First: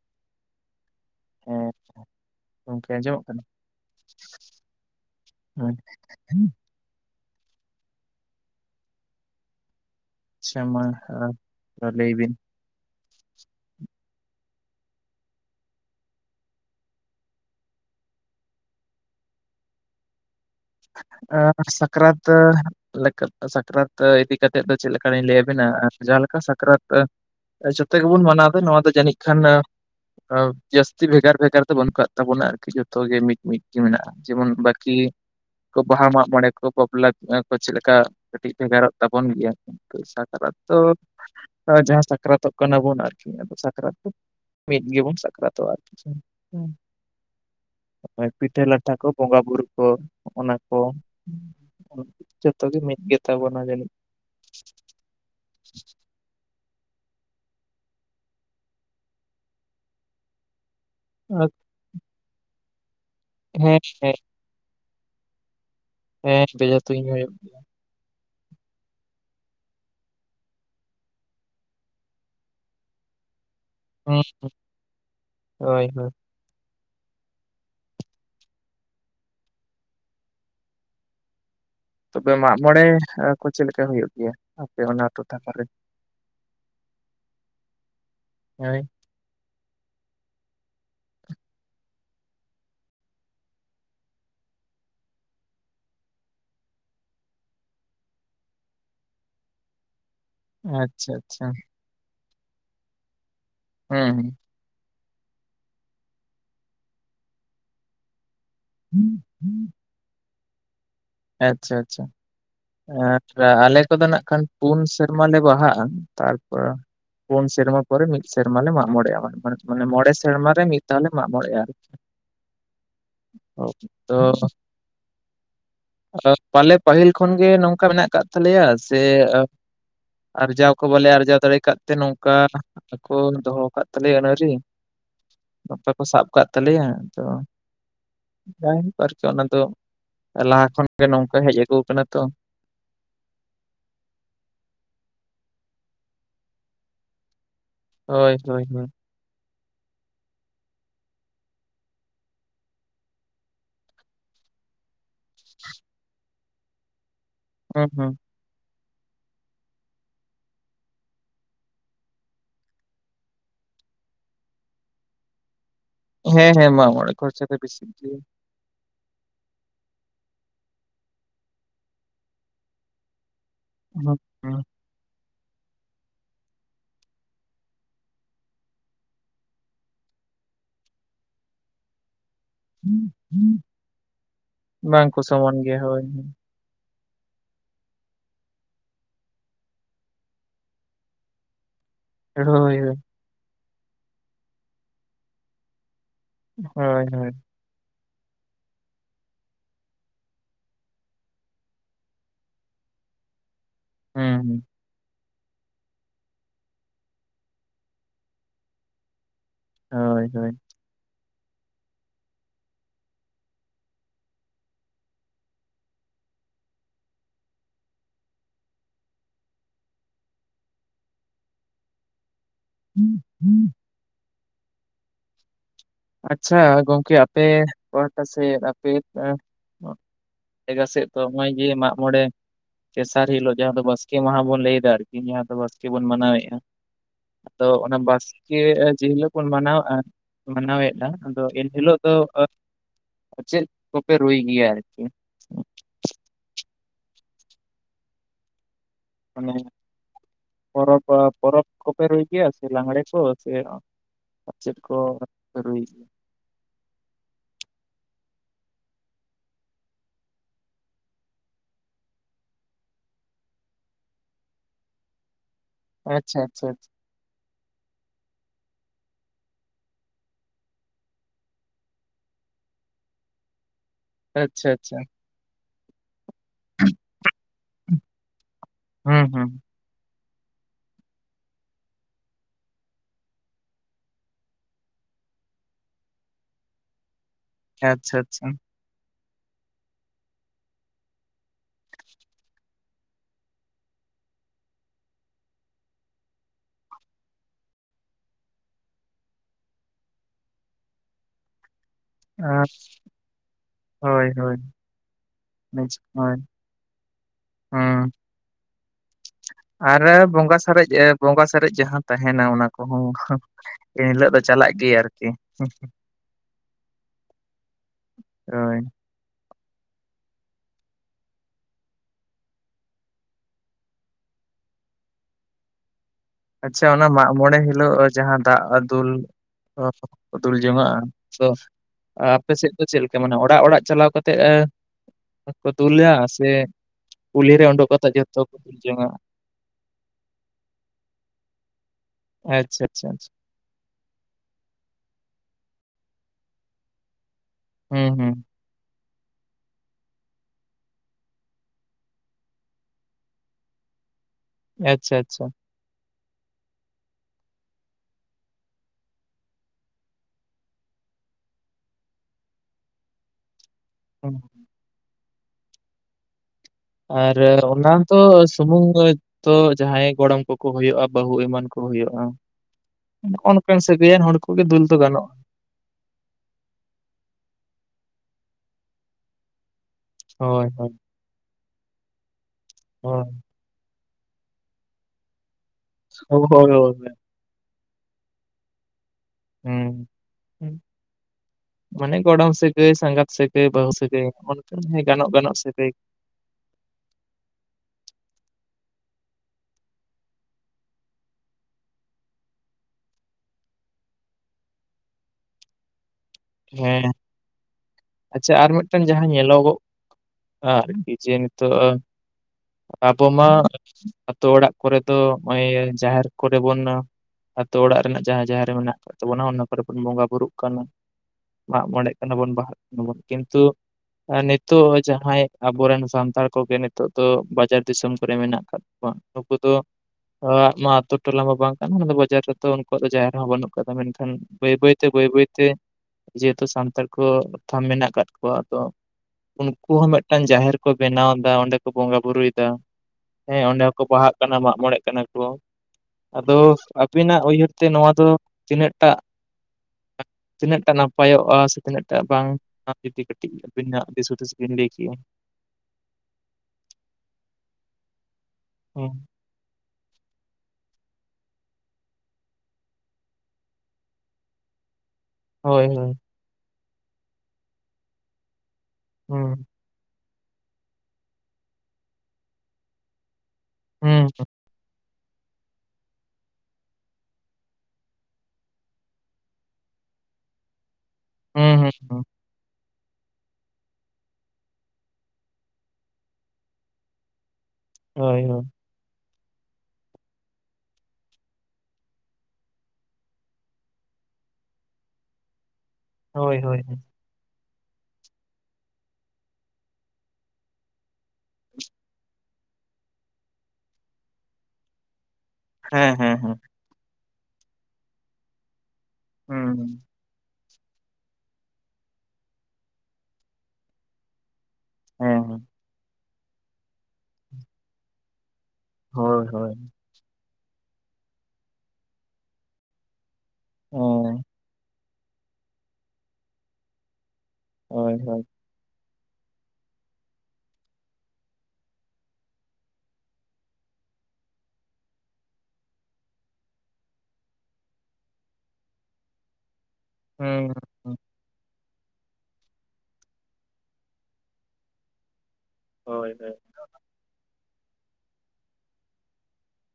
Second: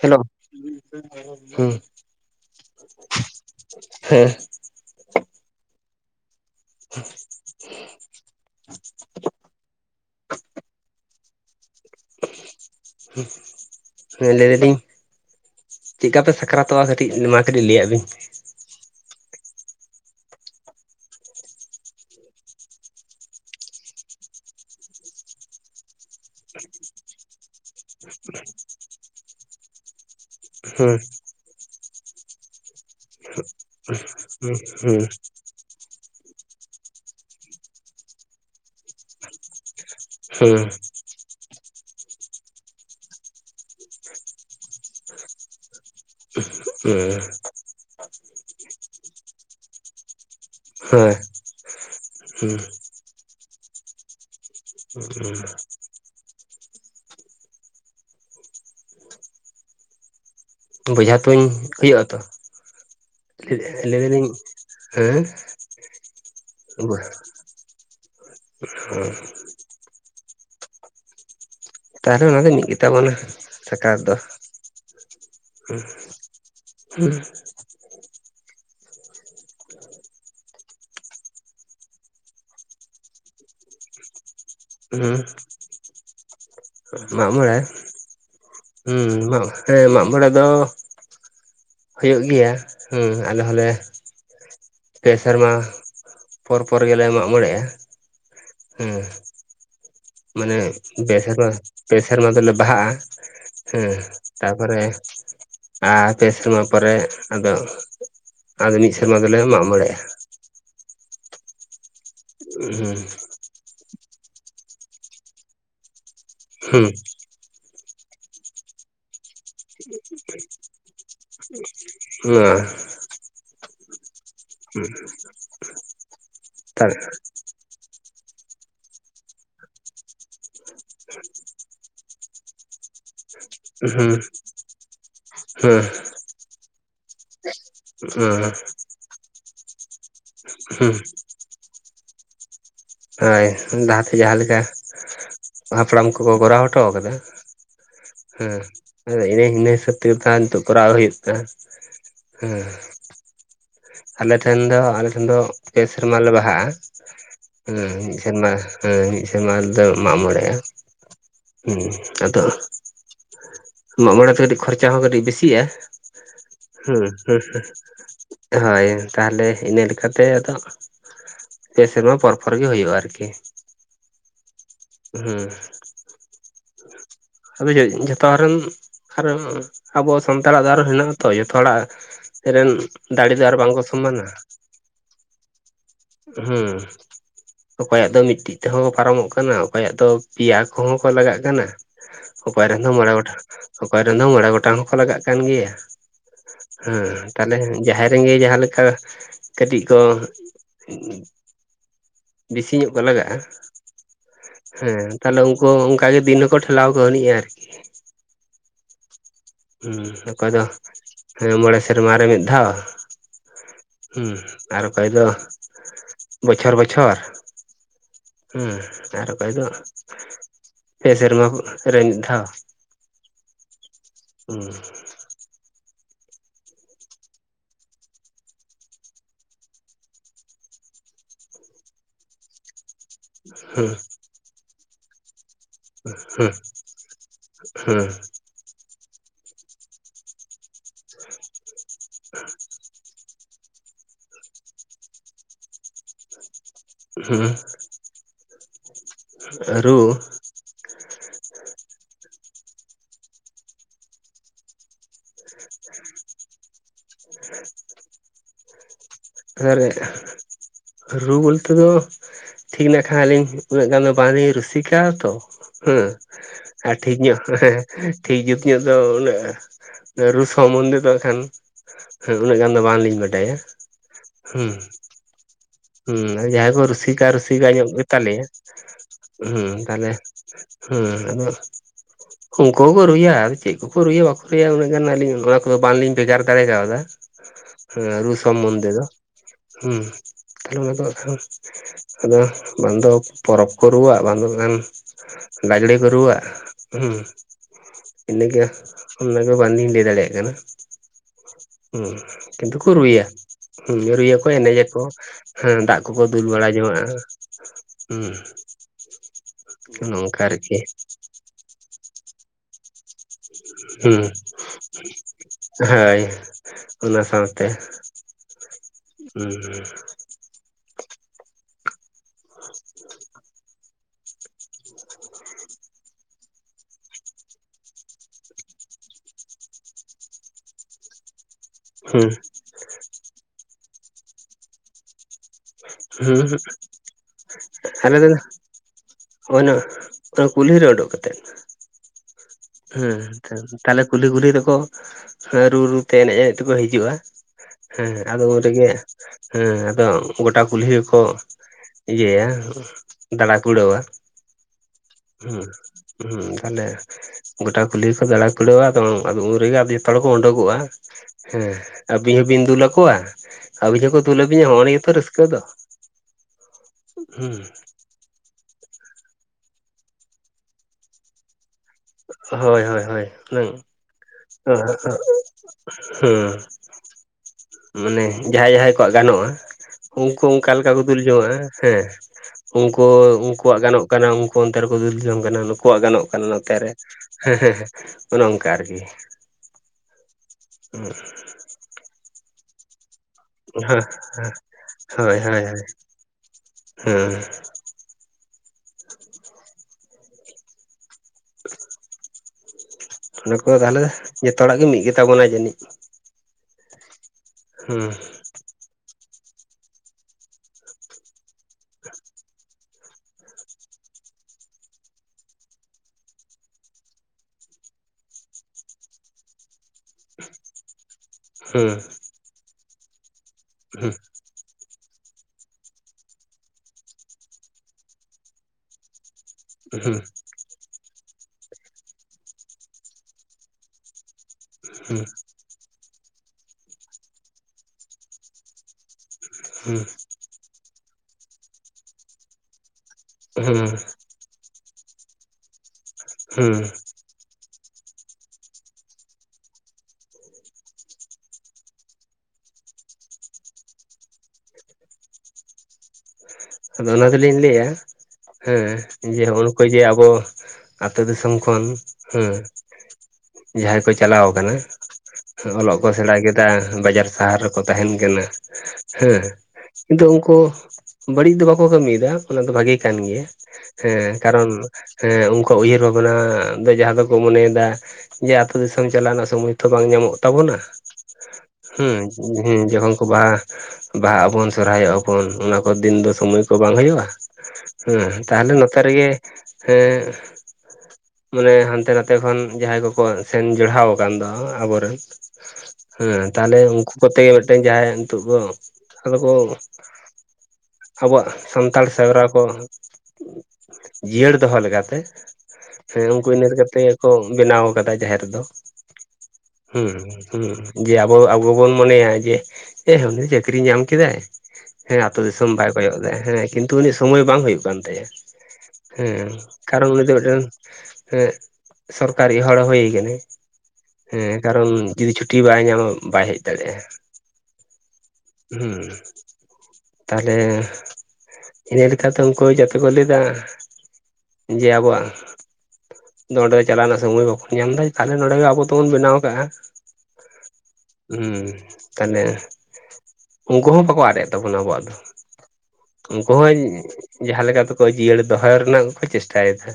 Hello ᱦᱩᱸ ᱜᱚᱝᱠᱮ, ᱦᱮᱸ ᱜᱚᱝᱠᱮ ᱟᱸᱡᱚᱢᱚᱜ ᱠᱟᱱᱟ ᱦᱮᱸ᱾ [inaudible] [inaudible] [inaudible] ᱟᱪᱪᱷᱟ ᱢᱟ ᱞᱟᱹᱭ ᱵᱤᱱ ᱦᱮᱸ ᱞᱟᱹᱭ ᱫᱟᱞᱤᱧ ᱪᱮᱠᱟᱯᱮ ᱥᱟᱠᱨᱟᱛᱚᱜ-ᱟ ᱠᱟᱹᱴᱤᱡ ᱢᱟ ᱠᱟᱹᱴᱤᱡ ᱞᱟᱹᱭᱟᱜ ᱵᱤᱱ ᱥᱟᱠᱨᱟᱛ ᱫᱚ ᱥᱟᱠᱨᱟᱛ ᱤᱫᱤ ᱠᱟᱛᱮᱫ ᱫᱚ ᱪᱮᱫ ᱞᱮᱠᱟ ᱞᱤᱧ ᱞᱟᱹᱭ ᱟᱵᱤᱱᱟ ᱟᱨ ᱡᱟᱦᱟᱸ ᱞᱮᱠᱟ ᱥᱟᱠᱨᱟᱛ ᱡᱚᱛᱚ ᱜᱮᱵᱚᱱ ᱢᱟᱱᱟᱣ ᱫᱟ ᱱᱚᱣᱟ ᱫᱚ ᱡᱟᱹᱱᱤᱡ ᱠᱷᱟᱱ ᱦᱩᱸ ᱡᱟᱹᱥᱛᱤ ᱵᱷᱮᱜᱟᱨ ᱵᱷᱮᱜᱟᱨ ᱫᱚ ᱵᱟᱹᱱᱩᱜ ᱠᱟᱜ ᱛᱟᱵᱚᱱᱟ ᱟᱨᱠᱤ ᱡᱚᱛᱚ ᱜᱮ ᱢᱤᱫ ᱢᱤᱫ᱾ ᱢᱮᱱᱟᱜᱼᱟ ᱡᱮᱢᱚᱱ ᱦᱩᱸ ᱵᱟᱠᱤ ᱦᱩᱸ ᱵᱟᱦᱟ ᱢᱟᱜ ᱢᱚᱬᱮ ᱠᱚ ᱵᱟᱯᱞᱟ ᱠᱚ ᱪᱮᱫ ᱞᱮᱠᱟ ᱠᱟᱹᱴᱤᱡ ᱵᱷᱮᱜᱟᱨᱚᱜ ᱛᱟᱵᱚᱱ ᱜᱮᱭᱟ᱾ ᱥᱟᱠᱨᱟᱛ ᱦᱩᱸ ᱫᱚ ᱡᱟᱦᱟᱸ ᱥᱟᱠᱨᱟᱛᱚᱜ ᱠᱟᱱᱟ ᱵᱚᱱ ᱟᱨᱠᱤ ᱟᱫᱚ ᱥᱟᱠᱨᱟᱛ ᱫᱚ ᱢᱤᱫ ᱜᱮᱵᱚᱱ ᱥᱟᱠᱨᱟᱛᱚᱜ-ᱟ ᱟᱨ ᱪᱮᱫ᱾ ᱯᱤᱴᱷᱟᱹ ᱞᱟᱴᱷᱟ ᱠᱚ ᱵᱚᱸᱜᱟ ᱵᱩᱨᱩ ᱠᱚ ᱚᱱᱟ ᱠᱚ ᱦᱩᱸ ᱦᱮᱸ ᱡᱚᱛᱚ ᱜᱮ ᱢᱤᱫ ᱜᱮᱛᱟ ᱵᱚᱱᱟ ᱡᱟᱹᱱᱤᱡ? [inaudible] ᱵᱚᱡᱷᱟ ᱛᱩᱧ ᱦᱩᱭᱩᱜ ᱟᱛᱚ, ᱞᱟᱹᱭ ᱦᱮᱸ ᱦᱮᱸ ᱫᱟᱞᱤᱧᱼᱼ ᱦᱮᱸ᱾ ᱦᱮᱸ ᱵᱮᱡᱷᱟ ᱛᱩᱧ ᱦᱩᱭᱩᱜᱼᱼ ᱦᱩᱸ᱾ ᱛᱟᱦᱞᱮ ᱚᱱᱟ ᱫᱚ ᱢᱤᱫ ᱜᱮᱛᱟ ᱵᱚᱱᱟ ᱥᱟᱠᱨᱟᱛ ᱫᱚ᱾ ᱦᱮᱸ ᱦᱩᱸ᱾ ᱦᱳᱭ ᱦᱳᱭ ᱦᱩᱸ᱾ ᱛᱚᱵᱮ ᱢᱟᱜᱢᱚᱬᱮ ᱟᱨ ᱠᱚ ᱪᱮᱫ ᱞᱮᱠᱟ ᱦᱩᱭᱩᱜ ᱜᱮᱭᱟ ᱟᱯᱮ ᱚᱱᱟ ᱦᱩᱸ ᱴᱚᱴᱷᱟ ᱠᱚᱨᱮ? ᱢᱟᱜ ᱢᱚᱬᱮ᱾ ᱦᱳᱭ ᱦᱩᱸ ᱦᱮᱸ ᱢᱟᱜ ᱢᱚᱬᱮ ᱫᱚ ᱦᱳᱭᱳᱜ ᱜᱮᱭᱟ ᱦᱩᱸ ᱟᱞᱮ ᱦᱚᱸᱞᱮ᱾ ᱯᱮ ᱥᱮᱨᱢᱟ ᱯᱚᱨ ᱯᱚᱨ ᱜᱮᱞᱮ ᱢᱟᱜ ᱢᱚᱬᱮᱜᱼᱟ ᱦᱩᱸ᱾ ᱢᱟᱱᱮ ᱟᱪᱪᱷᱟ ᱯᱮ ᱟᱪᱪᱷᱟ ᱥᱮᱨᱢᱟ ᱯᱮ ᱥᱮᱨᱢᱟ ᱫᱚᱞᱮ ᱵᱟᱦᱟᱜᱼᱟ ᱦᱩᱸ, ᱦᱮᱸ ᱛᱟ ᱯᱚᱨᱮ ᱟᱨ ᱯᱮ ᱥᱮᱨᱢᱟ ᱯᱚᱨᱮ ᱟᱫᱚ ᱟᱫᱚ ᱢᱤᱫ ᱦᱮᱸ ᱥᱮᱨᱢᱟ ᱫᱚᱞᱮ ᱢᱟᱜ ᱢᱚᱬᱮᱜᱼᱟ᱾ ᱟᱪᱪᱷᱟ ᱟᱪᱪᱷᱟ᱾ ᱦᱩ ᱟᱨ ᱟᱞᱮ ᱠᱚᱫᱚ ᱱᱟᱜ ᱠᱷᱟᱱ ᱯᱩᱱ ᱥᱮᱨᱢᱟ ᱞᱮ ᱵᱟᱦᱟᱜᱼᱟ, ᱛᱟᱨᱯᱚᱨ ᱦᱩᱸ ᱯᱩᱱ ᱥᱮᱨᱢᱟ ᱯᱚᱨᱮ ᱢᱤᱫ ᱥᱮᱨᱢᱟ ᱞᱮ ᱢᱟᱜ ᱢᱚᱬᱮᱜ-ᱟ, ᱢᱚᱱᱮ ᱢᱚᱱᱮ ᱢᱟᱱᱮ ᱢᱚᱬᱮ ᱥᱮᱨᱢᱟ ᱨᱮ ᱢᱤᱫ ᱫᱷᱟᱣ ᱞᱮ ᱢᱟᱜ ᱢᱚᱬᱮᱜᱼᱟ᱾ ᱦᱩ ᱚ ᱯᱟᱞᱮ ᱯᱟᱦᱤᱞ ᱜᱮ ᱱᱚᱝᱠᱟ ᱢᱮᱱᱟᱜ ᱠᱟᱜ ᱛᱟᱞᱮᱭᱟ ᱥᱮ ᱟᱨᱡᱟᱣ ᱠᱚ ᱵᱟᱞᱮ ᱟᱨᱡᱟᱣ ᱫᱟᱲᱮᱜ ᱠᱟᱫ ᱛᱮ ᱱᱚᱝᱠᱟ᱾ ᱟᱠᱚᱼᱼ ᱫᱚᱦᱚᱣ ᱠᱟᱫ ᱦᱩᱸ ᱛᱟᱞᱮᱭᱟ ᱟᱹᱱ ᱟᱹᱨᱤ ᱱᱟᱯᱟᱭ ᱠᱚ ᱥᱟᱵ ᱠᱟᱜ ᱛᱟᱞᱮᱭᱟ ᱟᱫᱚ, ᱦᱩᱸ ᱡᱟᱭ ᱦᱳᱭ ᱟᱨᱠᱤ ᱚᱱᱟ ᱫᱚ ᱞᱟᱦᱟ ᱠᱷᱚᱱ ᱦᱩᱸ ᱜᱮ ᱱᱚᱝᱠᱟ ᱦᱮᱡ ᱟᱹᱜᱩᱣ ᱠᱟᱱᱟ ᱛᱚ᱾ ᱦᱳᱭ, ᱞᱟᱦᱟᱛᱮ ᱡᱟᱦᱟᱸ ᱞᱮᱠᱟ ᱦᱟᱯᱲᱟᱢ ᱠᱚᱠᱚ ᱠᱚᱨᱟᱣ ᱦᱚᱴᱚᱣ ᱠᱟᱫᱟ᱾ ᱦᱳᱭ ᱦᱳᱭ ᱦᱳᱭ ᱦᱮᱸ ᱤᱱᱟᱹ ᱦᱤᱱᱟᱹ ᱦᱤᱥᱟᱹᱵ ᱛᱮᱜᱮ ᱛᱟᱣ ᱱᱤᱛᱚᱜ ᱠᱚᱨᱟᱣ ᱦᱩᱭᱩᱜ ᱠᱟᱱᱟ᱾ ᱦᱮᱸ᱾ ᱟᱞᱮ ᱴᱷᱮᱱ ᱫᱚ, ᱟᱞᱮ ᱫᱚ ᱯᱮ ᱥᱮᱨᱢᱟ ᱞᱮ ᱵᱟᱦᱟᱜᱼᱟ᱾ ᱦᱩᱸ ᱦᱩᱸ ᱦᱮᱸ ᱢᱤᱫ ᱥᱮᱨᱢᱟ ᱦᱮᱸ ᱢᱤᱫ ᱥᱮᱨᱢᱟ ᱨᱮᱫᱚ ᱢᱟᱜ ᱢᱚᱬᱮᱜ-ᱟ᱾ ᱦᱮᱸ ᱟᱫᱚ, ᱢᱟᱜ ᱢᱚᱬᱮ ᱛᱚ ᱠᱟᱹᱴᱤᱡ ᱠᱷᱚᱨᱪᱟ ᱦᱚᱸ ᱠᱟᱹᱴᱤᱡ ᱵᱮᱥᱤᱜᱼᱟ᱾ ᱦᱮᱸ ᱦᱮᱸ ᱢᱟᱜᱢᱚᱬᱮ ᱠᱷᱚᱨᱪᱟ ᱫᱚ ᱵᱮᱥᱤᱜ ᱜᱮᱭᱟ ᱾ ᱦᱳᱭ, ᱛᱟᱦᱞᱮ ᱤᱱᱟᱹ ᱞᱮᱠᱟᱛᱮ ᱟᱫᱚ ᱯᱮ ᱥᱮᱨᱢᱟ ᱯᱚᱨ ᱯᱚᱨ᱾ ᱯᱚᱨ ᱜᱮ ᱦᱩᱭᱩᱜᱼᱟ ᱟᱨᱠᱤ᱾ [inaudible] ᱦᱩᱸ᱾ ᱟᱫᱚ ᱡᱚᱛᱚ ᱨᱮᱱ ᱦᱚᱲ ᱨᱮᱱ ᱟᱨᱚ ᱟᱵᱚ ᱥᱟᱱᱛᱟᱲᱟᱜ ᱫᱚ ᱟᱨᱚ ᱦᱮᱱᱟᱜ ᱟᱛᱚ ᱡᱚᱛᱚ ᱦᱚᱲᱟᱜ ᱨᱮᱱ ᱫᱟᱲᱮ ᱫᱚ ᱦᱩᱸ ᱟᱨᱚ ᱵᱟᱝᱠᱚ ᱥᱚᱢᱟᱱᱟ᱾ ᱵᱟᱝ ᱠᱚ ᱥᱚᱢᱟᱱ ᱜᱮᱭᱟ ᱦᱳᱭ᱾ ᱦᱩᱸ᱾ ᱚᱠᱚᱭᱟᱜ ᱫᱚ ᱢᱤᱫᱴᱤᱡ ᱛᱮᱦᱚᱸ ᱯᱟᱨᱚᱢᱚᱜ ᱠᱟᱱᱟ, ᱚᱠᱚᱭᱟᱜ ᱫᱚ ᱯᱮᱭᱟ ᱠᱚᱦᱚᱸ ᱠᱚ ᱞᱟᱜᱟᱜ ᱠᱟᱱᱟ᱾ ᱚᱠᱚᱭ ᱦᱳᱭ ᱦᱳᱭ ᱨᱮᱱ ᱫᱚ ᱢᱚᱲᱮ ᱜᱚᱴᱟᱝ, ᱚᱠᱚᱭ ᱨᱮᱱ ᱫᱚ ᱢᱚᱬᱮ ᱜᱚᱴᱟᱝ ᱦᱚᱸᱠᱚ ᱞᱟᱜᱟᱜ ᱠᱟᱱ ᱜᱮᱭᱟ᱾ ᱦᱳᱭ ᱦᱮᱸ, ᱦᱳᱭ ᱛᱟᱦᱞᱮ ᱡᱟᱦᱟᱭ ᱨᱮᱝᱜᱮ ᱡᱟᱦᱟᱸ ᱞᱮᱠᱟ ᱠᱟᱹᱴᱤᱡ ᱫᱚ ᱵᱮᱥᱤ ᱧᱚᱜ ᱠᱚ ᱞᱟᱜᱟᱜᱼᱟ, ᱦᱩᱸ ᱦᱩᱸ ᱦᱮᱸ᱾ ᱛᱟᱦᱞᱮ ᱩᱱᱠᱩ ᱚᱱᱠᱟ ᱜᱮ ᱫᱤᱱ ᱦᱚᱸᱠᱚ ᱴᱷᱮᱞᱟᱣ ᱠᱚ ᱟᱹᱱᱤᱡᱼᱟ᱾ ᱦᱩ ᱦᱳᱭ ᱦᱳᱭ ᱚᱠᱚᱭ ᱫᱚ ᱦᱮ ᱢᱚᱬᱮ ᱥᱮᱨᱢᱟ ᱨᱮ ᱢᱤᱫ ᱫᱷᱟᱣ᱾ ᱦᱩᱸ ᱟᱨ ᱚᱠᱚᱭ ᱫᱚ, ᱵᱚᱪᱷᱚᱨ ᱵᱚᱪᱷᱚᱨ ᱦᱩᱸ ᱟᱨ ᱚᱠᱚᱭ ᱫᱚ ᱯᱮ ᱥᱮᱨᱢᱟ ᱨᱮ ᱢᱤᱫ ᱫᱷᱟᱣ᱾ [unintelligible] ᱦᱩᱸ ᱟᱪᱪᱷᱟ ᱜᱚᱝᱠᱮ ᱟᱯᱮ ᱯᱟᱦᱟᱴᱟ ᱥᱮᱫ ᱟᱯᱮ ᱛᱮᱜᱷᱟ ᱥᱮᱫ ᱛᱚ ᱱᱚᱜᱼᱚᱭ ᱡᱮ ᱢᱟᱜ ᱢᱚᱬᱮ, ᱛᱮᱥᱟᱨ ᱦᱤᱞᱳᱜ ᱡᱟᱦᱟᱸ ᱫᱚ ᱦᱩᱸ ᱵᱟᱥᱠᱮ ᱢᱟᱦᱟ ᱵᱚᱱ ᱞᱟᱹᱭ ᱮᱫᱟ ᱟᱨᱼᱼ ᱡᱟᱦᱟᱸ ᱫᱚ ᱵᱟᱥᱠᱮ ᱵᱚᱱ ᱦᱩᱸ ᱢᱟᱱᱟᱣᱮᱫᱼᱟ᱾ ᱟᱫᱚ ᱚᱲᱟ ᱦᱩᱸ ᱵᱟᱥᱼᱼ ᱠᱮ ᱡᱮ ᱦᱤᱞᱳᱜ ᱵᱚᱱ ᱢᱟᱱᱟᱣᱼᱟ ᱢᱟᱱᱟᱣᱮᱫᱼᱟ ᱟᱫᱚ ᱮᱱ ᱦᱤᱞᱳᱜ ᱫᱚ ᱪᱮᱫ ᱠᱚᱯᱮ ᱨᱩᱭ ᱜᱮᱭᱟ ᱟᱨᱠᱤ? ᱦᱩᱸ ᱢᱟᱱᱮ ᱨᱩ ᱯᱚᱨᱚᱵᱽ ᱯᱚᱨᱚᱵᱽ ᱠᱚᱯᱮ ᱨᱩᱭ ᱜᱮᱭᱟ ᱥᱮ ᱞᱟᱜᱽᱲᱮ ᱠᱚ ᱥᱮ ᱟᱨ ᱪᱮᱫ ᱠᱚ ᱨᱩᱭ? ᱟᱨᱮ ᱨᱩ ᱵᱚᱞᱛᱮ ᱫᱚ ᱴᱷᱤᱠ ᱱᱟᱠᱷᱟᱱᱞᱤᱧ ᱩᱱᱟᱹᱜ ᱜᱟᱱ ᱫᱚ ᱵᱟᱝᱞᱤᱧ ᱨᱩᱥᱤᱠᱟ ᱛᱚ ᱟᱪᱪᱷᱟ ᱟᱪᱪᱷᱟ ᱦᱮᱸ ᱴᱷᱤᱠ ᱧᱚᱜ ᱴᱷᱤᱠ ᱡᱩᱛ ᱧᱚᱜ ᱫᱚ ᱩᱱᱟᱜ ᱨᱩ ᱥᱚᱢᱵᱚᱱᱫᱷᱮ ᱫᱚ ᱮᱜᱠᱷᱟᱱ ᱦᱮᱸ ᱩᱱᱟᱹᱜ ᱜᱟᱱ ᱫᱚ ᱵᱟᱝᱞᱤᱧ ᱵᱟᱰᱟᱭᱟ᱾ ᱟᱪᱪᱷᱟ ᱦᱩᱸ ᱟᱪᱪᱷᱟ᱾ ᱦᱩᱸ ᱡᱟᱦᱟᱸᱭ ᱠᱚ ᱨᱩᱥᱤᱠᱟ ᱨᱩᱥᱤᱠᱟ ᱧᱚᱜ ᱜᱮᱛᱟᱞᱮᱭᱟ ᱦᱩᱸ ᱛᱟᱦᱞᱮ ᱦᱩᱸ ᱟᱫᱚ [unintelligible] ᱩᱱᱠᱩ ᱦᱚᱸᱠᱚ ᱨᱩᱭᱟ ᱪᱮᱫ ᱠᱚᱠᱚ ᱨᱩᱭᱟ ᱵᱟᱠᱚ ᱨᱩᱭᱟ ᱩᱱᱟᱹᱜ ᱟᱞᱤᱧ ᱚᱱᱟ ᱠᱚᱫᱚ ᱵᱟᱝᱞᱤᱧ ᱵᱮᱜᱟᱨ ᱫᱟᱲᱮ ᱠᱟᱣᱫᱟ᱾ ᱦᱩᱸ ᱟᱪᱪᱷᱟ ᱨᱩ ᱟᱪᱪᱷᱟ ᱥᱚᱢᱵᱚᱱᱫᱷᱮ ᱫᱚ ᱦᱮᱸ ᱛᱟᱦᱞᱮ ᱚᱱᱟ [unintelligible] ᱫᱚ ᱦᱟᱜᱠᱷᱟᱱ ᱟᱫᱚ ᱵᱟᱝᱫᱚ ᱯᱚᱨᱚᱵᱽ ᱠᱚ ᱨᱩᱣᱟᱜ ᱵᱟᱝᱫᱚ ᱠᱟᱱ, ᱞᱟᱜᱽᱲᱮ ᱠᱚ ᱨᱩᱣᱟᱜ ᱦᱩᱸ᱾ ᱤᱱᱟᱹᱜᱮ ᱚᱱᱟᱜᱮ ᱵᱟᱝᱞᱤᱧ ᱞᱮᱭ ᱫᱟᱲᱮᱭᱟᱜ ᱠᱟᱱᱟ᱾ ᱦᱸᱻ ᱟᱨ ᱠᱤᱱᱛᱩ ᱠᱚ ᱨᱩᱭᱟ᱾ ᱦᱩᱸ ᱦᱳᱭ ᱨᱩᱭᱟᱠᱚ ᱦᱳᱭ ᱮᱱᱮᱡ ᱟᱠᱚ ᱦᱮᱸ ᱱᱤᱡ- ᱫᱟᱜ ᱠᱚᱠᱚ ᱦᱳᱭ ᱫᱩᱞ ᱵᱟᱲᱟ ᱡᱚᱝᱟᱜᱼᱟ᱾ ᱦᱩᱸ ᱟᱨ ᱦᱸ ᱱᱚᱝᱠᱟ ᱵᱚᱸᱜᱟ ᱟᱨᱠᱤ᱾ ᱥᱟᱨᱮᱡ ᱵᱚᱸᱜᱟ ᱥᱟᱨᱮᱡ ᱡᱟᱦᱟᱸ ᱛᱟᱦᱮᱱᱟ ᱚᱱᱟ ᱠᱚᱦᱚᱸ ᱦᱩᱸ᱾ ᱮᱱᱦᱤᱞᱳᱜ ᱫᱚ ᱪᱟᱞᱟᱜ ᱜᱮ ᱟᱨᱠᱤ ᱦᱳᱭ ᱚᱱᱟ ᱥᱟᱶᱛᱮ᱾ ᱦᱳᱭ ᱦᱩᱸᱻ [unintelligible] ᱟᱪᱪᱷᱟ ᱚᱱᱟ ᱢᱟᱜ ᱢᱚᱬᱮ ᱦᱤᱞᱳᱜ ᱡᱟᱦᱟᱸ ᱫᱟᱜ ᱫᱩᱞ, ᱚ ᱫᱩᱞ ᱡᱚᱢᱟᱜᱼᱟ ᱛᱚ, ᱦᱩᱸ ᱟᱯᱮ ᱥᱮᱫ ᱫᱚ ᱪᱮᱫ ᱞᱮᱠᱟ ᱢᱟᱱᱮ ᱚᱲᱟᱜ ᱚᱲᱟᱜ ᱪᱟᱞᱟᱣ ᱠᱟᱛᱮ ᱠᱚ ᱫᱩᱞᱟ ᱦᱩᱸ ᱥᱮ ᱠᱩᱞᱦᱤ ᱨᱮ ᱩᱰᱩᱠ ᱠᱟᱛᱮ ᱡᱚᱛᱚ ᱡᱚᱝᱟ᱾ ᱦᱳᱭ ᱱᱟᱜ ᱠᱩᱞᱦᱤ ᱨᱮ ᱩᱰᱩᱠ ᱠᱟᱛᱮᱜ ᱟᱪᱪᱷᱟ ᱟᱪᱪᱷᱟ ᱦᱩᱸ ᱟᱪᱪᱷᱟ ᱛᱟᱦᱟᱞᱮ ᱠᱩᱞᱦᱤ ᱠᱩᱞᱦᱤ ᱨᱮᱠ ᱨᱩ ᱨᱩ ᱛᱮ ᱮᱱᱮᱡ ᱮᱱᱮᱡ ᱛᱮᱠᱚ ᱦᱤᱡᱩᱜᱼᱟ᱾ ᱦᱩᱸ ᱦᱮᱸ ᱦᱩᱸ ᱟᱫᱚ ᱩᱱ ᱨᱮᱜᱮ ᱦᱮᱸ ᱟᱫᱚ ᱜᱚᱼᱼ ᱴᱟ ᱠᱩᱞᱦᱤ ᱠᱚ, ᱤᱭᱟᱹᱭᱟ ᱫᱟᱬᱟ ᱠᱩᱲᱟᱹᱣᱟ᱾ ᱟᱪᱪᱷᱟ ᱟᱪᱪᱷᱟ ᱦᱩᱸ ᱦᱩᱸ ᱛᱟᱦᱟᱞᱮ ᱜᱚᱴᱟ ᱠᱩᱞᱦᱤ ᱠᱚ ᱫᱟᱬᱟ ᱠᱩᱲᱟᱹᱣᱟ ᱟᱫᱚ ᱩᱱ ᱨᱮᱜᱮ ᱡᱚᱛᱚ ᱦᱚᱲ ᱠᱚ ᱩᱰᱩᱠᱚᱜᱼᱟ᱾ ᱦᱮᱸ ᱟᱹᱵᱤᱱ ᱦᱚᱸᱵᱤᱱ ᱫᱩᱞ ᱟᱠᱚᱣᱟ, [unintelligible] ᱦᱩᱸ ᱱᱚᱜ-ᱱᱤᱭᱟᱹ ᱜᱮ ᱛᱚ ᱨᱟᱹᱥᱠᱟᱹ ᱫᱚ᱾ [inaudible] ᱟᱨ ᱦᱩᱸ ᱚᱱᱟ ᱫᱚ ᱥᱩᱢᱩᱝ ᱨᱮ ᱛᱚ ᱡᱟᱦᱟᱸᱭ ᱜᱚᱲᱚᱢ ᱠᱚᱠᱚ ᱦᱩᱭᱩᱜ-ᱟ ᱵᱟᱹᱦᱩ ᱮᱢᱟᱱ ᱠᱚ ᱦᱩᱭᱩᱜ-ᱟ ᱦᱳᱭ ᱦᱳᱭ ᱦᱳᱭ ᱱᱚᱜ-ᱚᱱᱠᱟᱱ ᱥᱟᱹᱜᱟᱹᱭᱟᱱ ᱦᱚᱲ ᱠᱚᱜᱮ ᱫᱩᱞ ᱫᱚ ᱜᱟᱱᱚᱜ-ᱟ᱾ ᱦᱮᱸ᱾ ᱢᱟᱱᱮ ᱡᱟᱦᱟᱸᱭ ᱡᱟᱦᱟᱸᱭ ᱠᱚᱣᱟᱜ ᱜᱟᱱᱚᱜ-ᱟ᱾ ᱩᱱᱠᱩ ᱦᱳᱭ ᱚᱱᱠᱟ ᱞᱮᱠᱟ ᱦᱳᱭ ᱠᱚ ᱫᱩᱞ ᱡᱚᱝᱟᱜ-ᱟ ᱦᱮᱸ ᱩᱱᱠᱩ ᱩᱱ ᱠᱩᱣᱟᱜ ᱜᱟᱱᱚᱜ ᱠᱟᱱᱟ ᱩᱱᱠᱩ ᱚᱱᱛᱮ ᱨᱮᱠᱚ ᱫᱩᱞ ᱡᱚᱝ ᱠᱟᱱᱟ᱾ ᱱᱩᱠᱩᱣᱟᱜ ᱜᱟᱱᱚᱜ ᱦᱳᱭ ᱠᱟᱱᱟ ᱦᱳᱭ ᱱᱚᱛᱮ ᱨᱮ᱾ ᱦᱳᱭ ᱚᱱᱮ ᱚᱱᱠᱟ ᱟᱨᱠᱤ᱾ ᱦᱮᱸ ᱾ [inaudible] ᱢᱟᱱᱮ ᱜᱚᱲᱚᱢ ᱥᱟᱹᱜᱟᱹᱭ ᱥᱟᱜᱟᱛ ᱥᱟᱹᱜ ᱟᱹᱭ ᱵᱟᱹᱦᱩ ᱥᱟᱹᱜᱟᱹᱭᱟ [unintelligible] ᱜᱟᱱᱚᱜ ᱦᱳᱭ ᱦᱳᱭ ᱜᱟᱱᱚᱜ ᱦᱳᱭ ᱥᱟᱹᱜᱟᱹᱭ ᱦᱮᱸ᱾ ᱚᱱᱟ ᱠᱚ ᱫᱚ ᱛᱟᱦᱚᱞᱮ ᱡᱚᱛᱚ ᱦᱚᱲᱟᱜ ᱜᱮ ᱢᱤᱫ ᱜᱮ ᱛᱟᱵᱚᱱᱟ ᱡᱟᱹᱱᱤᱡ ᱾ ᱦᱮᱸ᱾ ᱦᱮᱸ᱾ ᱟᱪᱪᱷᱟ ᱟᱨ ᱢᱤᱫᱴᱟᱝ ᱡᱟᱦᱟᱸ ᱧᱮᱞᱚᱜᱚᱜ-ᱟ ᱡᱮ ᱱᱤᱛᱚᱜ ᱟᱵᱚ ᱢᱟ ᱟᱛᱳ ᱚᱲᱟᱜ ᱠᱚᱨᱮ ᱫᱚ ᱱᱚᱜ-ᱚᱭ ᱡᱟᱦᱮᱨ ᱠᱚᱨᱮ ᱵᱚᱱ ᱟᱛᱳ ᱚᱲᱟᱜ ᱨᱮᱱᱟᱜ ᱡᱟᱦᱟᱸ ᱡᱟᱦᱮᱨ ᱢᱮᱱᱟᱜ ᱟᱠᱟᱫ ᱛᱟᱵᱚᱱᱟ ᱚᱱᱟ ᱠᱚᱨᱮ ᱵᱚᱱ ᱵᱚᱸᱜᱟ ᱵᱩᱨᱩᱜ ᱠᱟᱱᱟ᱾ ᱢᱟᱜ ᱦᱩᱸ ᱢᱚᱬᱮᱜ ᱠᱟᱱᱟ ᱵᱚᱱ ᱵᱟᱦᱟᱜ ᱠᱟᱱᱟ ᱵᱚᱱ ᱠᱤᱱᱛᱩ ᱦᱩᱸ ᱱᱤ ᱛᱚ ᱡᱟᱦᱟᱸᱭ ᱟᱵᱚᱨᱮᱱ ᱥᱟᱱᱛᱟᱲ ᱠᱚᱜᱮ ᱱᱤᱛᱚᱜ ᱫᱚ ᱵᱟᱡᱟᱨ ᱫᱤᱥᱚᱢ ᱠᱚᱨᱮ ᱢᱮᱱᱟᱜ ᱟᱠᱟᱫ ᱠᱚᱣᱟ᱾ ᱱᱩᱠᱩ ᱫᱚ ᱱᱚᱣᱟ ᱟᱛᱩ ᱴᱚᱞᱟ ᱢᱟ ᱵᱟᱝ ᱠᱟᱱᱟ ᱚᱱᱟ ᱫᱚ ᱵᱟᱡᱟᱨ ᱨᱮ ᱛᱚ ᱩᱱᱠᱩᱣᱟᱜ ᱫᱚ ᱡᱟᱦᱮᱨ ᱦᱚᱸ ᱵᱟᱹᱱᱩᱜ ᱟᱠᱟᱫᱟ ᱢᱮᱱᱠᱷᱟᱱ ᱵᱟᱹᱭ ᱵᱟᱹᱭᱛᱮ ᱦᱩᱸ ᱵᱟᱹᱭ ᱵᱟᱹᱭᱛᱮ ᱡᱚᱛᱚ ᱥᱟᱱᱛᱟᱲ ᱠᱚ ᱛᱷᱟᱢ ᱢᱮᱱᱟᱜ ᱟᱠᱟᱫ ᱠᱚᱣᱟ᱾ ᱟᱫᱚ ᱩᱱᱠᱩ ᱦᱚᱸ ᱢᱤᱫᱴᱟᱱ ᱡᱟᱦᱮᱨ ᱠᱚ ᱵᱮᱱᱟᱣ ᱮᱫᱟ ᱚᱸᱰᱮ ᱠᱚ ᱵᱚᱸᱜᱟ ᱵᱩᱨᱩᱭᱮᱫᱟ᱾ ᱦᱮᱸ ᱦᱩᱸ ᱦᱩᱸ ᱚᱸᱰᱮ ᱦᱚᱸᱠᱚ ᱵᱟᱦᱟᱜ ᱠᱟᱱᱟ ᱢᱟᱜ ᱢᱚᱬᱮᱜ ᱠᱟᱱᱟ ᱠᱚ ᱾ ᱟᱫᱚ ᱦᱩᱸ ᱟᱹᱵᱤᱱᱟᱜ ᱩᱭᱦᱟᱹᱨ ᱛᱮ ᱱᱚᱣᱟ ᱫᱚ ᱛᱤᱱᱟᱹᱜ ᱴᱟᱜ ᱛᱤᱱᱟᱹᱜ ᱴᱟᱜ ᱱᱟᱯᱟᱭᱚᱜ-ᱟ ᱥᱮ ᱛᱤᱱᱟᱹᱜ ᱴᱟᱜ ᱵᱟᱝ ᱾ ᱱᱚᱣᱟ ᱠᱚ ᱤᱫᱤ ᱠᱟᱛᱮᱫ ᱟᱹᱵᱤᱱᱟᱜ ᱫᱤᱥ ᱦᱩᱫᱤᱥ ᱵᱮᱱ ᱞᱟᱹᱭ ᱠᱮᱭᱟ᱾ ᱟᱫᱚ ᱚᱱᱟ ᱫᱚᱞᱤᱧ ᱞᱟᱹᱭᱟ ᱦᱮᱸ ᱡᱮ ᱦᱚᱜ ᱦᱚᱜ-ᱚᱭ ᱡᱮ ᱟᱵᱚ ᱟᱹᱛᱩ ᱫᱤᱥᱚᱢ ᱠᱷᱚᱱ ᱦᱮᱸ ᱡᱟᱦᱟᱸᱭ ᱠᱚ ᱪᱟᱞᱟᱣ ᱟᱠᱟᱱᱟ ᱦᱳᱭ ᱚᱞᱚᱜ ᱠᱚ ᱦᱳᱭ ᱥᱮᱲᱟ ᱠᱮᱫᱟ ᱵᱟᱡᱟᱨ ᱥᱟᱦᱟᱨ ᱨᱮᱠᱚ ᱛᱟᱦᱮᱱ ᱠᱟᱱᱟ ᱦᱮᱸ᱾ ᱦᱩᱸ ᱠᱤᱱᱛᱩ ᱩᱱᱠᱩ ᱵᱟᱹᱲᱤᱡ ᱫᱚ ᱵᱟᱠᱚ ᱠᱟᱹᱢᱤᱭᱮᱫᱟ ᱚᱱᱟ ᱫᱚ ᱵᱷᱟᱜᱮ ᱠᱟᱱ ᱜᱮᱭᱟ ᱾ ᱦᱩᱸ ᱦᱮᱸ ᱠᱟᱨᱚᱱ ᱦᱮᱸ ᱩᱱᱠᱩᱣᱟᱜ ᱩᱭᱦᱟᱹᱨ ᱵᱷᱟᱵᱽᱱᱟ ᱫᱚ ᱡᱟᱦᱟᱸ ᱫᱚᱠᱚ ᱢᱚᱱᱮᱭᱮᱫᱟ ᱡᱮ ᱟᱹᱛᱩ ᱫᱤᱥᱚᱢ ᱪᱟᱞᱟᱜ ᱨᱮᱱᱟᱜ ᱥᱚᱢᱚᱭ ᱛᱚ ᱵᱟᱝ ᱧᱟᱢᱚᱜ ᱛᱟᱵᱚᱱᱟ᱾ ᱦᱩᱸ ᱦᱩᱸ ᱦᱩᱸ ᱡᱚᱠᱷᱚᱱ ᱠᱚ ᱵᱟᱦᱟ ᱵᱟᱦᱟᱜ ᱟᱵᱚᱱ ᱥᱚᱨᱦᱟᱭᱚᱜ ᱟᱵᱚᱱ ᱚᱱᱟ ᱠᱚ ᱫᱤᱱ ᱫᱚ ᱥᱚᱢᱚᱭ ᱠᱚ ᱵᱟᱝ ᱦᱩᱭᱩᱜ-ᱟ ᱦᱳᱭ ᱦᱮᱸ ᱦᱳᱭ ᱛᱟᱦᱚᱞᱮ ᱱᱚᱛᱮ ᱨᱮᱜᱮ ᱦᱮᱸ ᱢᱟᱱᱮ ᱦᱟᱱᱛᱮ ᱱᱟᱛᱮ ᱠᱷᱚᱱ ᱡᱟᱦᱟᱸᱭ ᱠᱚᱠᱚ ᱥᱮᱱ ᱡᱚᱲᱟᱣ ᱟᱠᱟᱱ ᱫᱚ ᱟᱵᱚᱨᱮᱱ ᱦᱮᱸ ᱦᱳᱭ ᱦᱳᱭ ᱛᱟᱦᱚᱞᱮ ᱦᱮᱸ ᱩᱱᱠᱩ ᱠᱚᱛᱮ ᱜᱮ ᱢᱤᱫᱴᱮᱱ ᱡᱟᱦᱟᱸᱭᱟᱜ ᱱᱤᱛᱳᱜ ᱫᱚ ᱟᱫᱚ ᱠᱚ ᱟᱵᱚᱣᱟᱜ ᱥᱟᱱᱛᱟᱲ ᱥᱮᱨᱣᱟ ᱠᱚ ᱡᱤᱭᱟᱹᱲ ᱫᱚᱦᱚ ᱞᱮᱠᱟᱛᱮ᱾ ᱦᱮᱸ ᱩᱱᱠᱩ ᱤᱱᱟᱹ ᱦᱚᱛᱮᱡ ᱛᱮᱠᱚ ᱵᱮᱱᱟᱣ ᱟᱠᱟᱫᱟ ᱡᱟᱦᱮᱨ ᱫᱚ᱾ ᱦᱮᱸ ᱦᱩᱸ ᱦᱩᱸ᱾ ᱡᱮ ᱟᱵᱚ ᱟᱵᱚ ᱵᱚᱱ ᱢᱚᱱᱮᱭᱟ ᱡᱮ ᱩᱱᱤ ᱪᱟᱹᱠᱨᱤ ᱧᱟᱢ ᱠᱮᱫᱟᱭ ᱦᱮᱸ [inaudible] ᱟᱛᱳ ᱫᱤᱥᱚᱢ ᱵᱟᱭ ᱠᱚᱭᱚᱜ ᱮᱫᱟ ᱦᱮᱸ ᱠᱤᱱᱛᱩ ᱩᱱᱤ ᱥᱚᱢᱚᱭ ᱵᱟᱝ ᱦᱩᱭᱩᱜ ᱠᱟᱱ ᱛᱟᱭᱟ᱾ ᱦᱳᱭ ᱦᱮᱸ ᱦᱳᱭ ᱠᱟᱨᱚᱱ ᱩᱱᱤ ᱫᱚ ᱢᱤᱫᱴᱮᱱ ᱥᱚᱨᱠᱟᱨᱤᱡ ᱦᱚᱲᱮ ᱦᱩᱭ ᱟᱠᱟᱱᱟ᱾ ᱦᱮᱸ ᱠᱟᱨᱚᱱ ᱡᱩᱫᱤ ᱪᱷᱩᱴᱤ ᱵᱟᱭ ᱧᱟᱢᱟ ᱵᱟᱭ ᱦᱮᱡ ᱫᱟᱲᱮᱭᱟᱜᱼᱟ᱾ ᱦᱳᱭ ᱦᱳᱭ᱾ ᱦᱮᱸ᱾ ᱛᱟᱦᱚᱞᱮ ᱤᱱᱟᱹ ᱞᱮᱠᱟᱛᱮ ᱩᱱᱠᱩ ᱡᱟᱛᱮ ᱠᱚ ᱞᱟᱹᱭᱫᱟ ᱡᱮ ᱟᱵᱚᱣᱟᱜ ᱱᱚᱸᱰᱮ ᱫᱚ ᱪᱟᱞᱟᱜ ᱨᱮᱱᱟᱜ ᱥᱳᱢᱚᱭ ᱵᱟᱵᱚᱱ ᱧᱟᱢ ᱮᱫᱟ ᱛᱟᱦᱚᱞᱮ ᱱᱚᱰᱮ ᱜᱮ ᱟᱵᱚ ᱫᱚᱵᱚᱱ ᱵᱮᱱᱟᱣ ᱠᱟᱜᱼᱟ᱾ ᱦᱩᱸᱻ ᱦᱩᱸ ᱛᱟᱦᱞᱮ ᱩᱱᱠᱩ ᱦᱚᱸ ᱵᱟᱠᱚ ᱟᱫ ᱮᱫ ᱛᱟᱵᱚᱱᱟ ᱟᱵᱚᱣᱟᱜ ᱫᱚ ᱦᱳᱭ ᱦᱳᱭ ᱩᱱᱠᱩ ᱦᱚᱸ ᱡᱟᱦᱟᱸ ᱞᱮᱠᱟ ᱛᱮᱠᱚ ᱡᱤᱭᱟᱹᱲ ᱫᱚᱦᱚ ᱨᱮᱱᱟᱜ ᱜᱮᱠᱚ ᱪᱮᱥᱴᱟᱭᱮᱫᱟ᱾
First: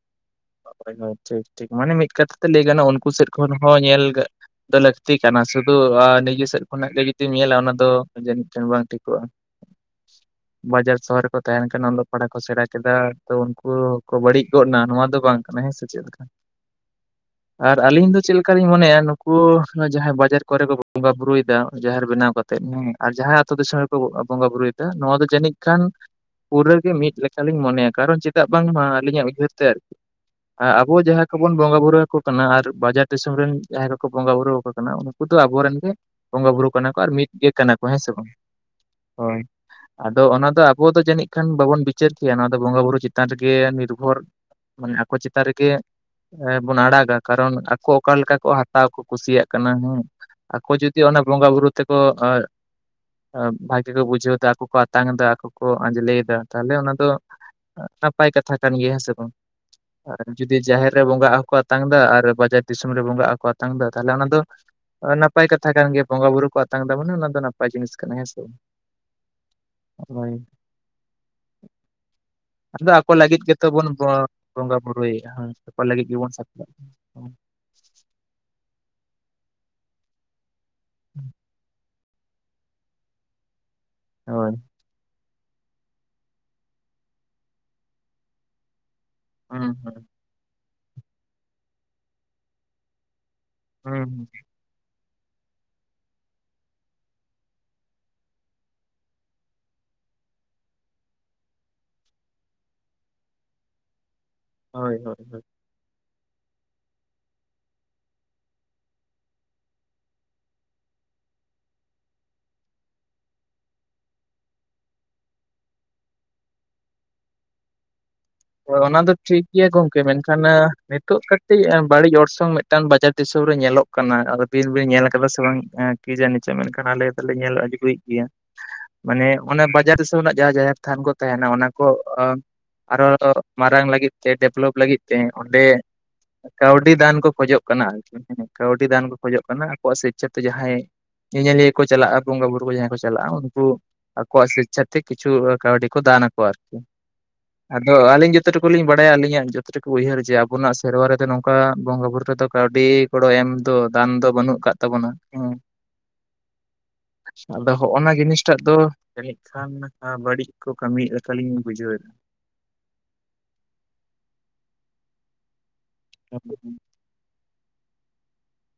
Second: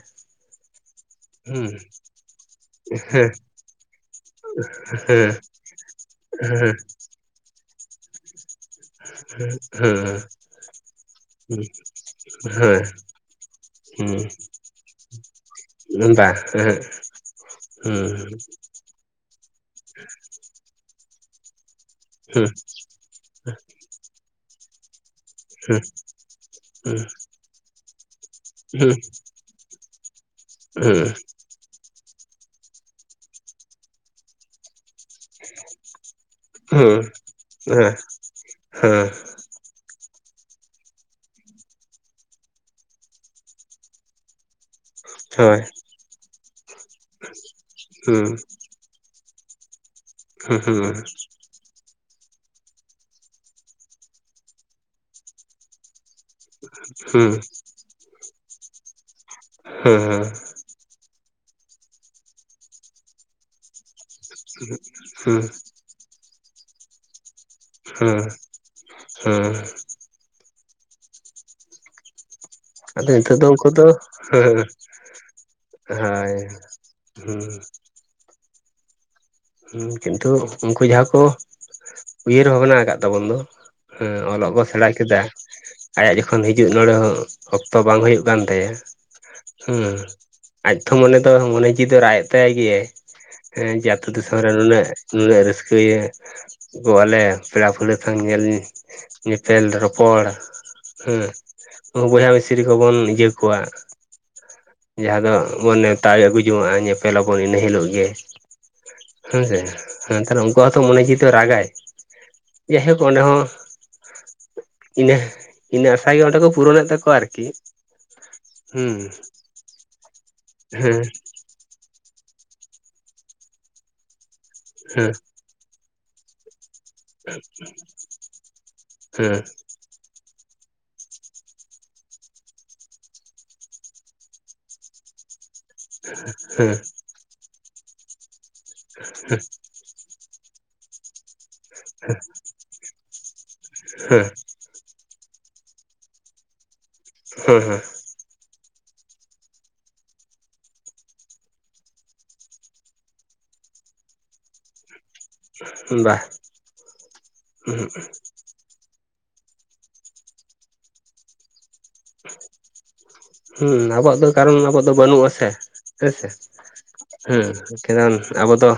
ᱦᱳᱭ ᱦᱳᱭ ᱴᱷᱤᱠ ᱴᱷᱤᱠ ᱦᱩᱸ ᱢᱟᱱᱮ ᱢᱤᱫ ᱠᱟᱛᱷᱟ ᱛᱮ ᱞᱟᱹᱭ ᱜᱟᱱᱚᱜᱼᱟ ᱩᱱᱠᱩ ᱥᱮᱫ ᱦᱮᱸ ᱠᱷᱚᱱ ᱦᱚᱸ ᱧᱮᱞ ᱫᱚ ᱞᱟᱹᱠᱛᱤ ᱦᱮᱸ ᱠᱟᱱᱟ ᱥᱩᱫᱷᱩ ᱱᱤᱡᱮ ᱥᱮᱫ ᱠᱷᱚᱱᱟᱜ ᱜᱮ ᱡᱩᱫᱤᱢ ᱧᱮᱞᱟ ᱚᱱᱟ ᱫᱚ ᱵᱟᱝ ᱴᱷᱤᱠᱚᱜᱼᱟ᱾ ᱦᱮᱸ᱾ ᱵᱟᱡᱟᱨ ᱥᱚᱦᱚᱨ ᱨᱮᱠᱚ ᱛᱟᱦᱮᱱ ᱠᱟᱱᱟ ᱚᱞᱚᱜ ᱯᱟᱲᱦᱟ ᱠᱚ ᱥᱮᱬᱟ ᱦᱮᱸ ᱠᱮᱫᱟ ᱛᱚ ᱩᱱᱠᱩ ᱠᱚ ᱦᱮᱸ ᱵᱟᱹᱲᱤᱡ ᱜᱚᱫ ᱮᱱᱟ ᱱᱚᱣᱟ ᱫᱚ ᱵᱟᱝ ᱠᱟᱱᱟ ᱦᱮᱸ ᱥᱮ ᱪᱮᱫ ᱞᱮᱠᱟ ᱵᱟᱝ ᱦᱮᱸ ᱟᱨ ᱦᱮᱸ ᱟᱹᱞᱤᱧ ᱫᱚ ᱪᱮᱫ ᱞᱮᱠᱟ ᱞᱤᱧ ᱢᱚᱱᱮᱭᱟ ᱱᱩᱠᱩ ᱡᱟᱦᱟᱸᱭ ᱵᱟᱡᱟᱨ ᱠᱚᱨᱮ ᱠᱚ ᱵᱚᱸᱜᱟ ᱵᱨᱩᱭᱮᱫᱟ ᱡᱟᱦᱮᱨ ᱵᱮᱱᱟᱣ ᱠᱟᱛᱮᱜ ᱦᱮᱸ ᱟᱨ ᱡᱟᱦᱟᱸᱭ ᱟᱛᱳ ᱫᱤᱥᱚᱢ ᱨᱮᱠᱚ ᱵᱚᱸᱜᱟ ᱵᱩᱨᱩᱭᱮᱫᱟ ᱱᱚᱣᱟ ᱫᱚ ᱡᱟᱹᱱᱤᱡ ᱠᱷᱟᱱ ᱦᱮᱸ ᱯᱩᱨᱟᱹ ᱜᱮ ᱢᱤᱫ ᱞᱮᱠᱟᱞᱤᱧ ᱢᱚᱱᱮᱭᱟ ᱠᱟᱨᱚᱱ ᱪᱮᱫᱟᱜ ᱵᱟᱝᱢᱟ ᱟᱹᱞᱤᱧᱟᱜ ᱩᱭᱦᱟᱹᱨ ᱛᱮ ᱟᱨᱠᱤ ᱦᱮᱸ ᱟᱵᱚ ᱦᱮᱸ ᱡᱟᱦᱟᱸᱭ ᱠᱚᱵᱚᱱ ᱵᱚᱸᱜᱟ ᱵᱩᱨᱩᱣᱟᱠᱚ ᱠᱟᱱᱟ ᱟᱨ ᱵᱟᱡᱟᱨ ᱫᱤᱥᱚᱢ ᱨᱮᱱ ᱡᱟᱦᱟᱸᱭ ᱠᱚᱠᱚ ᱵᱚᱸᱜᱟ ᱵᱩᱨᱩ ᱟᱠᱚ ᱠᱟᱱᱟ ᱩᱱᱠᱩ ᱫᱚ ᱟᱵᱚᱨᱮᱱ ᱜᱮ ᱵᱚᱸᱜᱟ ᱵᱩᱨᱩ ᱠᱟᱱᱟ ᱠᱚ ᱦᱮᱸ ᱟᱨ ᱢᱤᱫ ᱜᱮ ᱠᱟᱱᱟ ᱠᱚ ᱦᱮᱸ ᱥᱮ ᱵᱟᱝ ᱦᱮᱸ ᱦᱳᱭ᱾ ᱟᱫᱚ ᱚᱱᱟ ᱫᱚ ᱟᱵᱚ ᱫᱚ ᱡᱟᱹᱱᱤᱡ ᱠᱷᱟᱱ ᱵᱟᱵᱚᱱ ᱵᱤᱪᱟᱹᱨ ᱠᱮᱭᱟ ᱱᱚᱣᱟ ᱫᱚ ᱵᱚᱸᱜᱟ ᱵᱩᱨᱩ ᱪᱮᱛᱟᱱ ᱨᱮᱜᱮ ᱱᱤᱨᱵᱷᱚᱨ ᱢᱟᱱᱮ ᱟᱠᱚ ᱪᱮᱛᱟᱱ ᱦᱳᱭ ᱨᱮᱜᱮ ᱵᱚᱱ ᱟᱲᱟᱜᱟ ᱠᱟᱨᱚᱱ ᱟᱠᱚ ᱚᱠᱟ ᱞᱮᱠᱟ ᱦᱩᱸ ᱠᱚ ᱦᱟ ᱦᱟᱛᱟᱣ ᱠᱚ ᱠᱩᱥᱤᱭᱟᱜ ᱠᱟᱱᱟ ᱦᱮᱸ ᱦᱩᱸ ᱦᱩᱸ ᱟᱠᱚ ᱡᱩᱫᱤ ᱦᱩᱸ ᱚᱱᱟ ᱵᱚᱸᱜᱟ ᱵᱩᱨᱩ ᱛᱮᱠᱚ ᱵᱷᱟᱜᱤ ᱠᱚ ᱵᱩᱡᱷᱟᱹᱣ ᱫᱟ ᱟᱠᱚ ᱠᱚ ᱟᱛᱟᱝ ᱮᱫᱟ ᱟᱠᱚ ᱠᱚ ᱟᱸᱡᱽᱞᱮᱭᱮᱫ ᱛᱮ ᱛᱟᱦᱚᱞᱮ ᱚᱱᱟ ᱫᱚ ᱱᱟᱯᱟᱭ ᱠᱟᱛᱷᱟ ᱠᱟᱱ ᱜᱮᱭᱟ ᱦᱮᱸ ᱥᱮ ᱵᱟᱝ? ᱦᱮᱸ᱾ ᱟᱨ ᱡᱩᱫᱤ ᱡᱟᱦᱮᱨ ᱨᱮ ᱵᱚᱸᱜᱟᱜ ᱦᱚᱸᱠᱚ ᱟᱛᱟᱝ ᱮᱫᱟ ᱟᱨ ᱵᱟᱡᱟᱨ ᱫᱤᱥᱚᱢ ᱨᱮ ᱵᱚᱸᱜᱟᱜ ᱦᱚᱸᱠᱚ ᱟ ᱟᱛᱟᱝ ᱮᱫᱟ ᱛᱟᱦᱚᱞᱮ ᱚᱱᱟ ᱫᱚ ᱦᱩᱸ ᱱᱟᱯᱟᱭ ᱠᱟᱛᱷᱟ ᱠᱟᱱ ᱜᱮ ᱵᱚᱸᱜᱟ ᱵᱩᱨᱩ ᱠᱚ ᱟᱛᱟᱝ ᱮᱫᱟ ᱢᱟᱱᱮ ᱚᱱᱟ ᱫᱚ ᱱᱟᱯᱟᱭ ᱱᱟᱯᱟᱭ ᱡᱤᱱᱤᱥ ᱠᱟᱱᱟ ᱦᱩᱸ ᱦᱮᱸᱥᱮ ᱦᱩᱸ ᱦᱳᱭ ᱾ ᱟᱫᱚ ᱟᱠᱚ ᱱᱤᱛᱚᱜ ᱞᱟᱹᱜᱤᱫ ᱫᱚ ᱜᱮᱛᱚ ᱩᱱᱠᱩ ᱫᱚ ᱵᱚᱱ ᱦᱮᱸ ᱵᱚᱸᱜᱟᱼ ᱵᱩᱨᱩᱭᱮᱫᱼᱟ ᱟᱠᱚ ᱞᱟᱹᱜᱤᱫ ᱜᱮᱵᱚᱱ ᱥᱟᱯᱲᱟᱜᱼᱟ᱾ ᱦᱩᱸᱻ ᱦᱮᱸ ᱠᱤᱱᱛᱩ ᱩᱱᱠᱩ ᱡᱟᱦᱟᱸ ᱠᱚ ᱩᱭᱦᱟᱹᱨ ᱵᱷᱟᱵᱽᱱᱟ ᱟᱠᱟᱫ ᱛᱟᱵᱚᱱ ᱫᱚ ᱦᱮᱸ ᱚᱞᱚᱜ ᱦᱳᱭ ᱵᱚ ᱥᱮᱬᱟ ᱠᱮᱫᱟ ᱟᱭᱟᱜ ᱡᱚᱠᱷᱚᱱ ᱦᱤᱡᱩᱜ ᱱᱚᱰᱮ ᱦᱚᱸ ᱚᱠᱛᱚ ᱵᱟᱝ ᱦᱩᱭᱩᱜ ᱠᱟᱱ ᱛᱟᱭᱟ ᱦᱩᱸ ᱟᱡ ᱛᱷᱚ ᱢᱚᱱᱮ ᱫᱚ ᱢᱚᱱᱮ ᱡᱤᱣᱤ ᱫᱚ ᱨᱟᱜ ᱮᱫ ᱛᱟᱭ ᱜᱮᱭᱟ ᱦᱮᱸ ᱡᱟ ᱦᱩᱸ ᱦᱩᱸ, ᱱᱩᱱᱟᱹᱜ ᱱᱩᱱᱟᱹᱜ ᱨᱟᱹᱥᱠᱟᱹ ᱜᱮ ᱜᱚᱜ ᱟᱞᱮ ᱯᱮᱲᱟ ᱯᱟᱹᱲᱦᱟᱹ ᱠᱷᱚᱱ ᱧᱮᱞ ᱧᱮᱯᱮᱞ ᱨᱚᱯᱚᱲ ᱦᱮᱸ ᱵᱚᱭᱦᱟ ᱢᱤᱥᱨᱤ ᱠᱚᱵᱚᱱ ᱤᱭᱟᱹ ᱠᱚᱣᱟ ᱦᱳᱭ ᱦᱳᱭ ᱡᱟᱦᱟᱸ ᱦᱳᱭ ᱫᱚᱵᱚᱱ ᱱᱮᱣᱛᱟᱭ ᱟᱹᱜᱩ ᱡᱚᱝᱼᱟ ᱧᱮᱯᱞ ᱟᱵᱚᱱ ᱤᱱᱟᱹ ᱦᱤᱞᱳᱜ ᱜᱮ ᱦᱮᱸᱥᱮ ᱦᱮᱸ ᱛᱟᱦᱚᱞᱮ ᱩᱱᱠᱩᱣᱟᱜ ᱦᱚᱛᱚ ᱢᱚᱱᱮ ᱡᱤᱣᱤ ᱫᱚ ᱨᱟᱜᱟᱭ᱾ ᱡᱟᱭᱦᱳᱠ ᱚᱸᱰᱮ ᱦᱚᱸ ᱤᱱᱟᱹ ᱤᱱᱟᱹ ᱟᱥᱟ ᱜᱮ ᱚᱸᱰᱮ ᱠᱚ ᱯᱩᱨᱚᱱᱮᱫ ᱛᱟᱠᱚᱣᱟ ᱟᱨᱠᱤ ᱦᱚ ᱚᱱᱟ ᱦᱩᱸ ᱫᱚ ᱴᱷᱤᱠ ᱜᱮᱭᱟ ᱜᱚᱢᱠᱮ ᱢᱮᱱᱠᱷᱟᱱ ᱦᱮᱸ ᱱᱤᱛᱳᱜ ᱠᱟᱹᱴᱤᱡ ᱢᱤᱫᱴᱤᱡ ᱵᱟᱹᱲᱤᱡ ᱚᱨᱥᱚᱝ ᱢᱤᱫᱴᱟᱝ ᱵᱟᱡᱟᱨ ᱫᱤᱥᱚᱢ ᱨᱮ ᱧᱮᱞᱚᱜ ᱠᱟᱱᱟ ᱟᱫᱚ ᱟᱵᱤᱱ ᱵᱤᱱ ᱧᱮᱞ ᱦᱮᱸ ᱟᱠᱟᱫᱟ ᱥᱮ ᱵᱟᱝ? ᱠᱤ ᱡᱟᱱᱤ ᱪᱚ ᱢᱮᱱᱠᱷᱟᱱ ᱟᱞᱮ ᱫᱚᱞᱮ ᱧᱮᱞ ᱟᱹᱜᱩᱭᱮᱫ ᱜᱮᱭᱟ ᱢᱟᱱᱮ ᱦᱮᱸ ᱚᱱᱟ ᱵᱟᱡᱟᱨ ᱨᱮᱱᱟᱜ ᱡᱟᱦᱟᱸ ᱡᱟᱦᱮᱨ ᱛᱷᱟᱱ ᱠᱚ ᱛᱟᱦᱮᱸᱱᱟ ᱚᱱᱟ ᱠᱚ ᱚᱸ ᱟᱨᱚ ᱢᱟᱨᱟᱝ ᱞᱟᱹᱜᱤᱫ ᱥᱮ ᱰᱮᱵᱷᱞᱚᱯ ᱞᱟᱹᱜᱤᱫ ᱛᱮ ᱚᱸᱰᱮ ᱦᱮᱸ ᱠᱟᱹᱣᱰᱤ ᱫᱟᱱ ᱠᱚ ᱠᱷᱚᱡᱚᱜ ᱠᱟᱱᱟ ᱟᱨᱠᱤ ᱦᱮᱸ ᱠᱟᱹᱣᱰᱤ ᱫᱟᱱ ᱠᱚ ᱠᱷᱚᱡᱚᱜ ᱠᱟᱱᱟ᱾ ᱟᱠᱚᱣᱟᱜ ᱥᱮᱪᱪᱷᱟ ᱛᱮ ᱡᱟᱦᱟᱸᱭ ᱧᱮᱧᱮᱞᱤᱭᱟᱹ ᱠᱚ ᱪᱟᱞᱟᱜᱼᱟ ᱵᱚᱸᱜᱟ ᱵᱩᱨᱩ ᱠᱚ ᱡᱟᱦᱟᱸᱭ ᱠᱚ ᱪᱟᱞᱟᱜᱼᱟ ᱩᱱᱠᱩ ᱦᱮᱸ ᱟᱠᱚᱣᱟᱜ, ᱪᱷᱟᱛᱤᱜ ᱠᱤᱪᱷᱩ ᱠᱟᱹᱣᱰᱤ ᱠᱚ ᱫᱟᱱ ᱠᱚ ᱟᱠᱚᱣᱟ ᱟᱨᱠᱤ᱾ ᱦᱚᱭ ᱦᱚᱭ᱾ ᱟᱫᱚ ᱟᱹᱞᱤᱧ ᱡᱚᱛᱚ ᱴᱩᱠᱩᱞᱤᱧ ᱵᱟᱲᱟᱭᱟ ᱟᱹᱞᱤᱧᱟᱜ ᱡᱚᱛᱚ ᱴᱩᱠᱩ ᱞᱤᱧ ᱵᱟᱰᱟᱭᱟ ᱟᱹᱞᱤᱧᱟ ᱡᱚᱛᱚ ᱴᱩᱜ ᱩᱭᱦᱟᱹᱨ ᱡᱮ ᱟᱵᱚᱱᱟᱜ ᱥᱮᱨᱣᱟ ᱨᱮᱫᱚ ᱱᱚᱝᱠᱟ ᱵᱚᱸᱜᱟ ᱵᱩᱨᱩ ᱨᱮᱫᱚ ᱠᱟᱹᱣᱰᱤ ᱜᱚᱲᱚ ᱮᱢ ᱫᱚ ᱫᱟᱱ ᱫᱚ ᱵᱟᱹᱱᱩᱜ ᱟᱠᱟᱫ ᱛᱟᱵᱚᱱᱟ᱾ ᱚᱸ ᱦᱮᱸ ᱵᱟ ᱟᱫᱚ ᱦᱚᱸᱜ-ᱚᱭ ᱱᱚᱣᱟ ᱡᱤᱱᱤᱥᱴᱟᱜ ᱫᱚ, ᱡᱟᱹᱱᱤᱜ ᱠᱷᱟᱱ ᱟᱸ ᱵᱟᱹᱲᱤᱜ ᱠᱚ ᱠᱟᱹᱢᱤᱭᱮᱜ ᱞᱮᱠᱟᱞᱤᱧ ᱵᱩᱡᱷᱟᱹᱣᱮᱜ᱾ ᱦᱩᱸ ᱟᱵᱚᱣᱟᱜ ᱫᱚ ᱠᱟᱨᱚᱱ ᱟᱵᱚᱣᱟᱜ ᱫᱚ ᱵᱟᱹᱱᱩᱜᱼᱟ ᱥᱮ ᱦᱮᱸᱥᱮ, ᱦᱩᱸ ᱠᱟᱨᱚᱱ ᱟᱵᱚ ᱫᱚ,